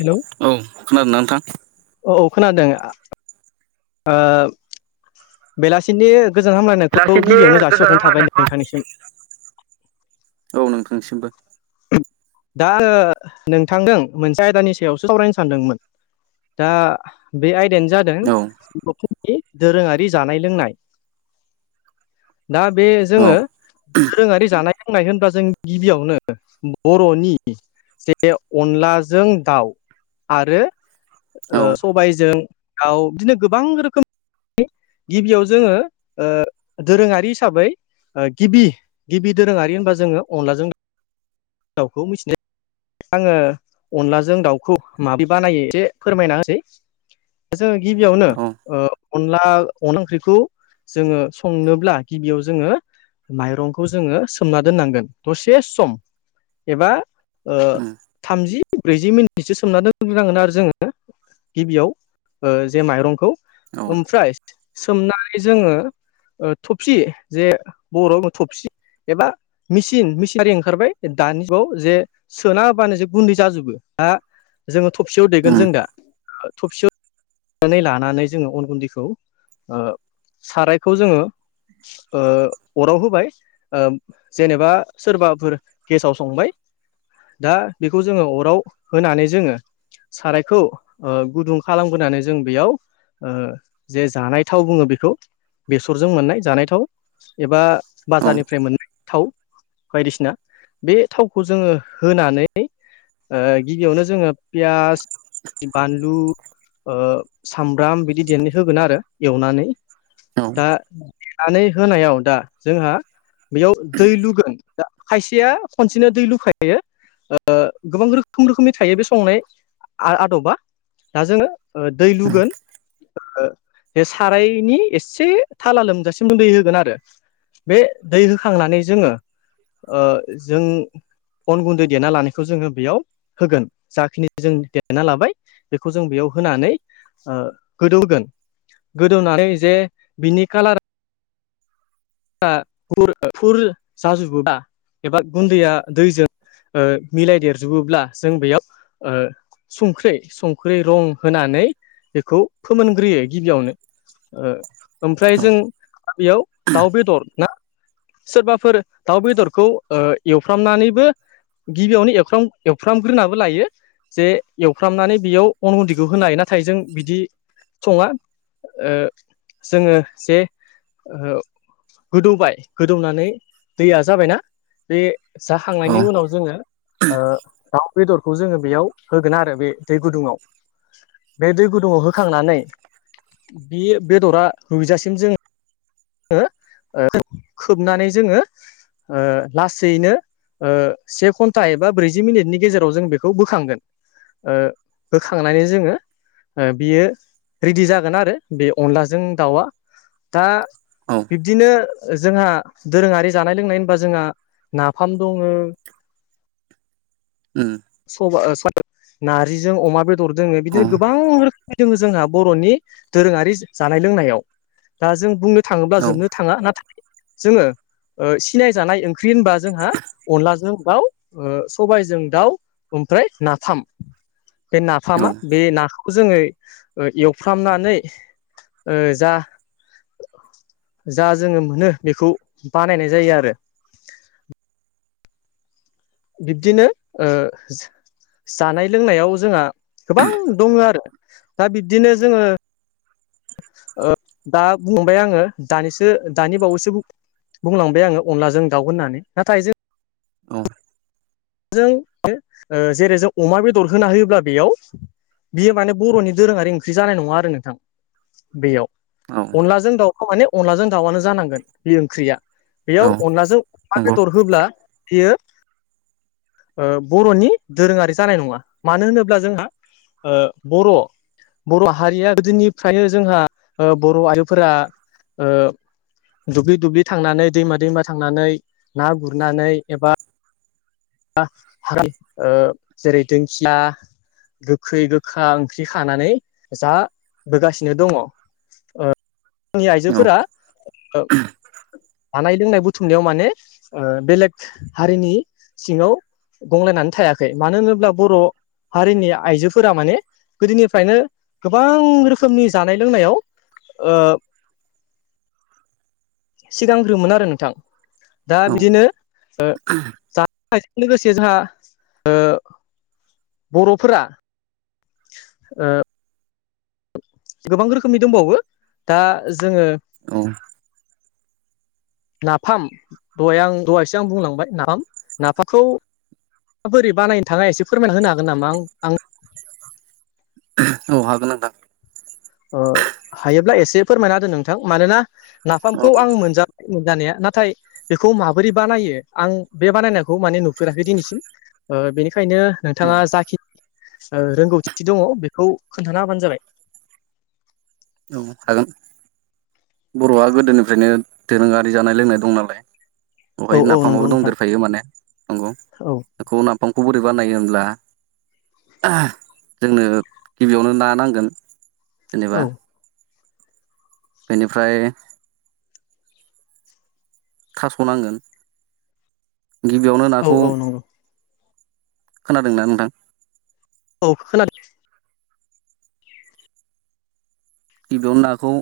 Hello औ खोनादोंना नोंथां औ खोनादों आ बेलासिनि गोजोन हामलायनाय लासिनि गोजान हामनायखौ औ नोंथांसिमबो दा आङो नोंथांदों मोनसे आयदानि सायावसो सावरायनो सानदोंमोन दा बे आयदायानो जादों औ [unintelligible] बर'नि दोरोङारि जानाय लोंनाय दा बे औ जोङो दोरोङारि जानाय लोंनाय होनबा जों गिबियावनो बर'नि जे अनलाजों दाउ आरो औ ओ सबायजों दउ बिदिनो गोबां रोखोमनि गिबियाव जोङो ओ दोरोङारि हिसाबै ओ गिबि गिबि दोरोङारि होनबा जोङो अनलाजों दाउखौ मिथिनाय आङो अनलाजों दाउखौ मादि बानायो एसे फोरमायना होसै जोङो गिबियावनो औ अनला अनला ओंख्रिखौ जोङो संनोब्ला गिबियाव जोङो माइरंखौ जोङो सोमना दोननांगोन दसे सम एबा ओ उम थामजि ब्रैजि मिनिटसो सोमनानै दग्रोनांगोन आरो जोङो गिबियाव ओ जे माइरंखौ औ ओमफ्राय सोमनानै जोङो ओ थबसि जे बर' थबसि एबा मिचिन मिचिनारि ओंखारबाय दानिखौ जे सोना होबानोसो गुन्दै जाजोबो हा जोङो थबसेयाव देगोन उम जों दा थबसेयाव नानै लानानै जोङो अन गुन्दैखौ सारायखौ जोङो ओ अराव होबाय जेनेबा ओ सोरबाफोर गेसाव संबाय दा बेखौ जोङो अराव होनानै जोङो सारायखौ ओ गुदुं खालामगोरनानै जों बेयाव ओ जे जानाय थाव बुङो बेखौ बेसरजों मोननाय जानाय थाव एबा औ बाजारनिफ्राय मोननाय थाव बायदिसिना बे थावखौ जोङो होनानै ओ गिबियावनो जोङो पियास बानलु ओ सामब्राम बिदि देनानै होगोन आरो एवनानै औ दा देनानै होनायाव दा जोंहा बेयाव दै लुगोन दा खायसेया खनसेनो दै लुखाय [unintelligible] ओ गोबां रोखोम- रोखोमनि थायो बे संनाय आ आदबा दा जोङो ओ दै लुगोन ओ बे सारायनि एसे थाला लोमजासिम दै होगोन आरो बे दै होखांनानै जोङो ओ जों अन गुन्दै देना लानायखौ जोङो बेयाव होगोन जाखिनि जों देना लाबाय बेखौ जों बेयाव होनानै ओ गोदौ होगोन गोदौनानै जे बिनि कालार [unintelligible] फुर-फुर जाजोबोबा एबा गुन्दैया दैजों ओ मिलाय देरजोबोब्ला जों बेयाव ओ सुंख्रै संख्रै रं होनानै बेखौ फोमोनग्रोयो गिबियावनो ओ ओमफ्राय औ जों बेयाव दाउ बेदर ना सोरबाफोर दाउ बेदरखौ ओ एवफ्रामनानैबो गिबियावनो एवफ्राम-एवफ्रामग्रोनाबो लायो जे एवफ्रामनानै बेयाव अन गुन्दैखौ होनो हायो नाथाय जों बिदि सङा ओ जोङो जे ओ गोदौबाय गोदौनानै दैया जाबायना बे औ जाखांनायनि उनाव जोङो ओ दाउ बेदरखौ जोङो बेयाव होगोन आरो बे दै गुदुङाव बे दै गुदुङाव होखांनानै बि बेदरा रुइजासिम जों [unintelligible] ओ [unintelligible] खोबनानै जोङो लासैनो ओ से घन्टा एबा ब्रैजि मिनिटनि गेजेराव जों बेखौ बोखांगोन ओ होखांनानै जोङो ओ बियो रेडि जागोन आरो बे अनलाजों दाउआ दा बिब्दिनो जोंहा दोरोङारि जानाय लोंनाय होनबा जोंहा नाफाम दङो उम सबा ओ [unintelligible] नारजिजों अमा बेदर दोङो औ बिदिनो औ गोबां रोख दोङो जोंहा बर'नि दोरोङारि जानाय लोंनायाव दा जों बुंनो थाङोब्ला जोबनो थाङा नाथाय जोङो ओ सिनायजानाय ओंख्रि होनबा जोंहा अनलाजों दाउ ओ सबायजों दाउ ओमफ्राय नाफाम बे नाफामा बे नाखौ जोङो ओ एवफ्रामनानै ओ जा जा जोङो मोनो बेखौ बानायनाय जायो आरो बिब्दिनो ओ जानाय लोंनायाव जोंहा गोबां दङो आरो दा बिब्दिनो जोङो ओ दा बुंबाय आङो दानिसो दानि बावैसो बु बुंलांबाय आङो अनलाजों दाउ होननानै नाथाय जों अ जों [unintelligible] जेरै जों अमा बेदर होना होयोब्ला बेयाव बियो माने बर'नि दोरोङारि ओंख्रि जानाय नङा आरो नोंथां बेयाव औ अनलाजों दाउखौ माने अनलाजों दाउआनो जानांगोन बे ओंख्रिया औ बेयाव अनलाजों अमा नंगौ औ बेदर होब्ला बियो ओ बर'नि दोरोङारि जानाय नङा मानो होनोब्ला जोंहा ओ बर' बर' हारिया गोदोनिफ्रायनो जोंहा ओ बर' आयफोरा ओ दुब्लि दुब्लि थांनानै दैमा दैमा थांनानै ना गुरनानै एबा। ओ जेरै दोंखिया गोखै गोखा ओंख्रि खानानै जाबोगासिनो दङ। जोंनि आइजोफोरा। हानाय लोंनाय बुथुमनायाव माने बेलेग हारिनि सिङाव गंलायनानै थायाखै मानो होनोब्ला बर' हारिनि आइजोफोरा माने गोदोनिफ्रायनो गोबां रोखोमनि जानाय लोंनायाव ओ सिगांग्रोमोन आरो नोंथां दा औ बिदिनो ओ [unintelligible] लोगोसे जोंहा ओ बर'फोरा ओ [unintelligible] गोबां रोखोमनि दंबावो दा जोङो औ। नाफाम दहाय आं दहायसो आं बुंलांबाय नाफाम नाफामखौ। बोरै बानायनो थाङा एसे फोरमायना होनो हागोन नामा आं आं‌ औ हागोन नोंथां। ओ हायोब्ला एसे फोरमायना द नोंथां मानोना औ नाफामखौ आं मोनजाबाय मोनजानाया नाथाय बेखौ माबोरै बानायो आं बे बानायनायखौ माने नुफेराखै दिनैसिम बेनिखायनो औ नोंथाङा जाखि रोंगौथि दङ बेखौ खोन्थाना हाबानो जाबाय औ होगोन बर'आ गोदोनिफ्रायनो दोरोङारि जानाय लोंनाय दं नालाय औ बेवहाय औ नंगौ नाफामाबो नोंथां दंदेरखायो माने न नंगौ औ बेखौ नाफामखौ बोरै बानायो होनोमब्ला जोंनो गिबियावनो ना नांगोन जेनेबा औ बेनिफ्राय। थास'नांगोन गिबियावनो औ नाखौ औ नंगौ खोनादों न नोंथां। औ खोनादों। गिबियावनो नाखौ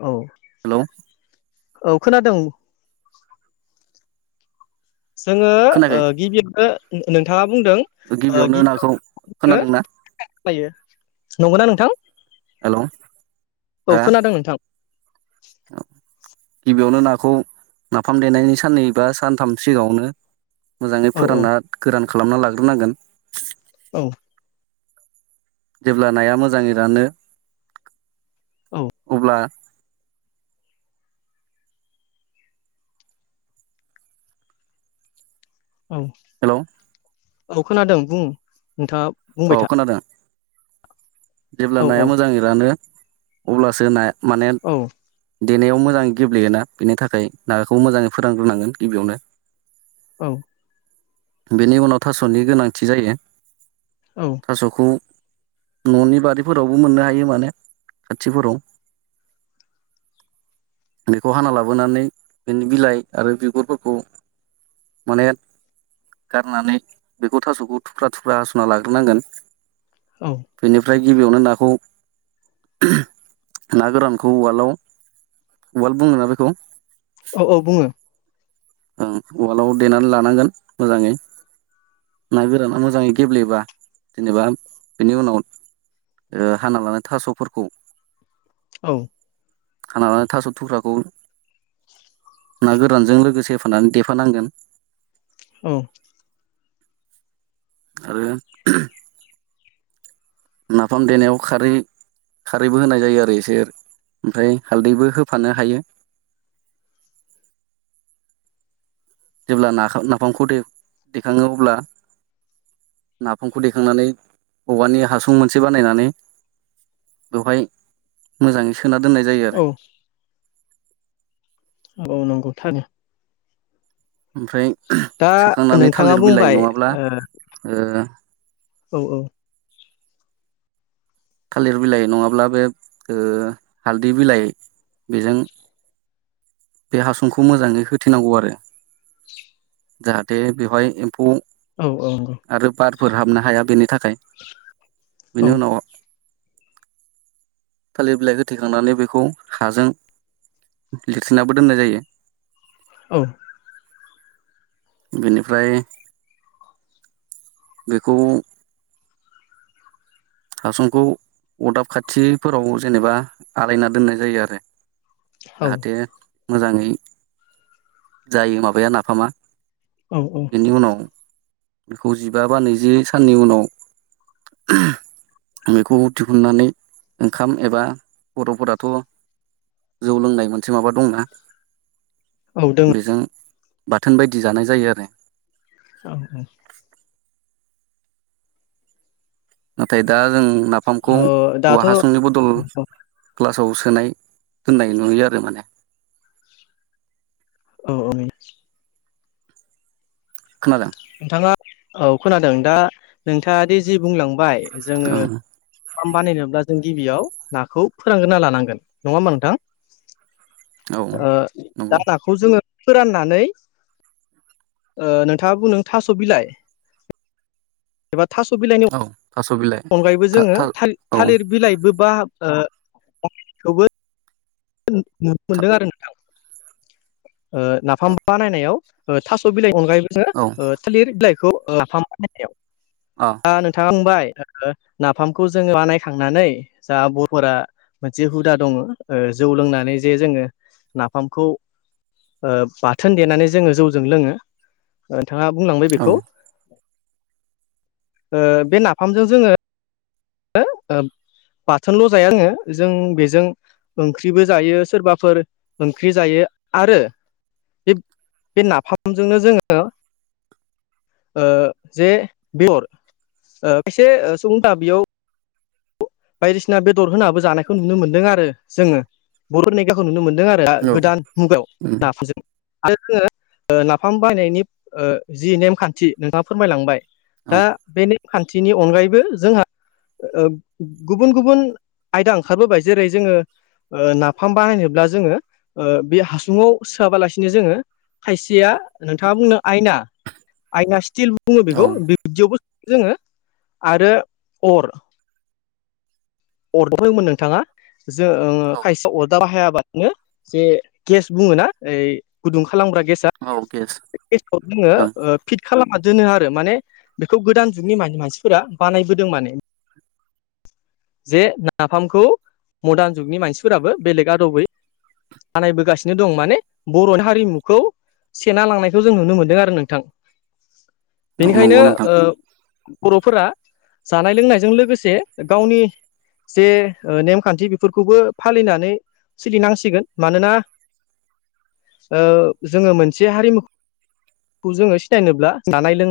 औ। हेल'। औ खोनादों। जोङो खोनायाखै गिबियावनो नोंथाङा बुंदों गिबियावनो नाखौ गिबियावनो खोनादोंना खायो नंगौना नोंथां। हेल' औ खोनादों नोंथां औ गिबियावनो नाखौ नाफाम देनायनि साननै बा सानथाम सिगाङावनो मोजाङै औ औ फोरानना गोरान खालामना लाग्रोनांगोन औ जेब्ला नाया मोजाङै रानो औ अब्ला औ हेल' औ खोनादों बुं नोंथाङा बुंबाय औ था खोनादों जेब्ला औ नाया मोजाङै रानो अब्लासो नाया माने औ देनायाव मोजां गेब्लेयोना बेनि थाखाय नागाखौ मोजाङै फोरोंग्रोनांगोन गिबियावनो औ बेनि उनाव थास'नि गोनांथि जायो औ थास'खौ न'नि बारिफोरावबो मोननो हायो माने खाथिफोराव बेखौ हाना लाबोनानै बिनि बिलाइ आरो बिगुरफोरखौ माने गारनानै बेखौ थास'खौ थुख्रा थुख्रा हासुना लाग्रोनांगोन औ बेनिफ्राय गिबियावनो नाखौ ना गोरानखौ उवालाव उवाल बुङोना बेखौ औ औ बुङो ओं ववालाव देनानै लानांगोन मोजाङै ना गोराना मोजाङै गेब्लेबा जेनेबा बेनि उनाव हाना लानाय थास'फोरखौ औ खाना लानानै थास' थुख्राखौ ना गोरानजों लोगोसे होफानानै देफानांगोन। औ आरो नाफाम देनायाव खारै खारैबो होनाय जायो आरो एसे ओमफ्राय हालदैबो होफानो हायो। जेब्ला ना-नाफामखौ देखाङो अब्ला नाफामखौ दैेखांनानै औवानि हासुं मोनसे बानायनानै बेवहाय मोजाङै सोना दोननाय जायो आरो। औ औ नंगौ थारैनो ओमफ्राय दा सोखांनानै नोंथाङा थालिर बिलाइ बुंबाय नङाब्ला ओ औ औ थालिर बिलाइ नङाब्ला बे ओ हालदै बिलाइ बेजों बे हासुंखौ मोजाङै होथेनांगौ आरो जाहाथे बेवहाय एम्फौ औ औ नंगौ आरो बारफोर हाबनो हाया बेनि थाखाय औ बेनि उनाव थालिर बिलाइ होथेखांनानै बेखौ हाजों लिरथेनाबो दोननाय जायो। औ बेनिफ्राय बेखौ हासुंखौ अरदाब खाथिफोराव जेनेबा आलायना दोननाय जायो आरो। जाहाथे मोजाङै जायो माबाया नाफामा। औ औ बेनि उनाव बेखौ जिबा बा नैजि साननि उनाव बेखौ दिहुननानै ओंखाम एबा बर'फोराथ' जौ लोंनाय मोनसे माबा दंना औ दोङो बेजों बाथोन बायदि जानाय जायो आरो। औ औ नाथाय दा जों नाफामखौ ओ औवा दाथ' हासुंनि बदल ग्लासाव सोनाय दोननाय नुयो आरो माने। औ औनि खोनादों नोंथाङा औ खोनादों दा नोंथाङाद जि बुंलांबाय जोङो ओं नाफाम बानायनोब्ला जों गिबियाव नाखौ फोरानगोरना लानांगोन नङा होमबा नोंथां? औ नंगौ [unintelligible] खौ जोङो फोराननानै ओ नोंथाङा बुंदों थास' बिलाइ एबा थास' बिलाइनि औ थास' बिलाइ अनगायैबो था जोङो था थालिर औ थालिर बिलाइबो बा ओ खौबो नुनो मोनदों आरो नोंथां। ओ नाफाम बानायनायाव ओ थास' बिलाइनि अनगायैबो जोङो औ ओ थालिर बिलाइखौ नाफाम बानायनायाव अ। दा नोंथाङा बुंबाय ओ नाफामखौ जोङो बानायखांनानै जा बर'फोरा मोनसे हुदा दङ जौ लोंनानै जे जोङो नाफामखौ ओ बाथोन देनानै जोङो जौजों लोङो नोंथाङा बुंलांबाय औ बेखौ ओ बे नाफामजों जोङो। ओ बाथोनल' जाया जोङो जों बेजों ओंख्रिबो जायो सोरबाफोर ओंख्रि जायो आरो बे बे नाफामजोंनो जोङो ओ जे [unintelligible] खायसे [unintelligible] बेयाव बायदिसिना बेदर होनाबो जानायखौ नुनो मोन्दों आरो जोङो । बर' नेेगाखौ नुनो मोनदों आरो गोदान मुगायाव नाफोरजों आरो जोङो नाफाम बाहानायनि ओ जि नेमखान्थि नोंथाङा फोरमायलांबाय । औ दा बे नेमखान्थिनि अनगायैबो जोंहा ओ गुबुन गुबुन आयदा ओंखारबोबाय जेरै जोङो नाफाम बाहनोब्ला जोङो बे हासुङाव सोआबालासिनो जोङो । खायसेया नोंथाङा बुंनो आयना आयना स्टिल बुङो औ बेखौ बिब्दियावबो जोङो आरो अर [unintelligible] नोंथाङा जों खायसे अरदाब बाहायाबा जे गेस बुङो ना ओइ गुदुं खालामग्रा गेस औ गेस [unintelligible] जोङो ओं ओ फिट खालामना दोनो आरो माने बेखौ गोदान जुगनि माने मानसिफोरा बानायबोदों माने । जे नाफामखौ मडार्न जुगनि मानसिफोराबो बेलेगा आदबै बानायबोगासिनो दं माने बर'नि हारिमुखौ सेना लांनायखौ जों नुनो मोनदों आरो नोंथां । औ नंगौ बेनिखायनोओ नोंथां बर'फोरा जानाय लोंनायजों लोगोसे गावनि जे नेमखान्थि बेफोरखौबो फालिनानै सोलिनांसिगोन मानोना जोङो मोनसे हारिमुखौ जोङो सिनायनोब्ला जानाय लोंनाय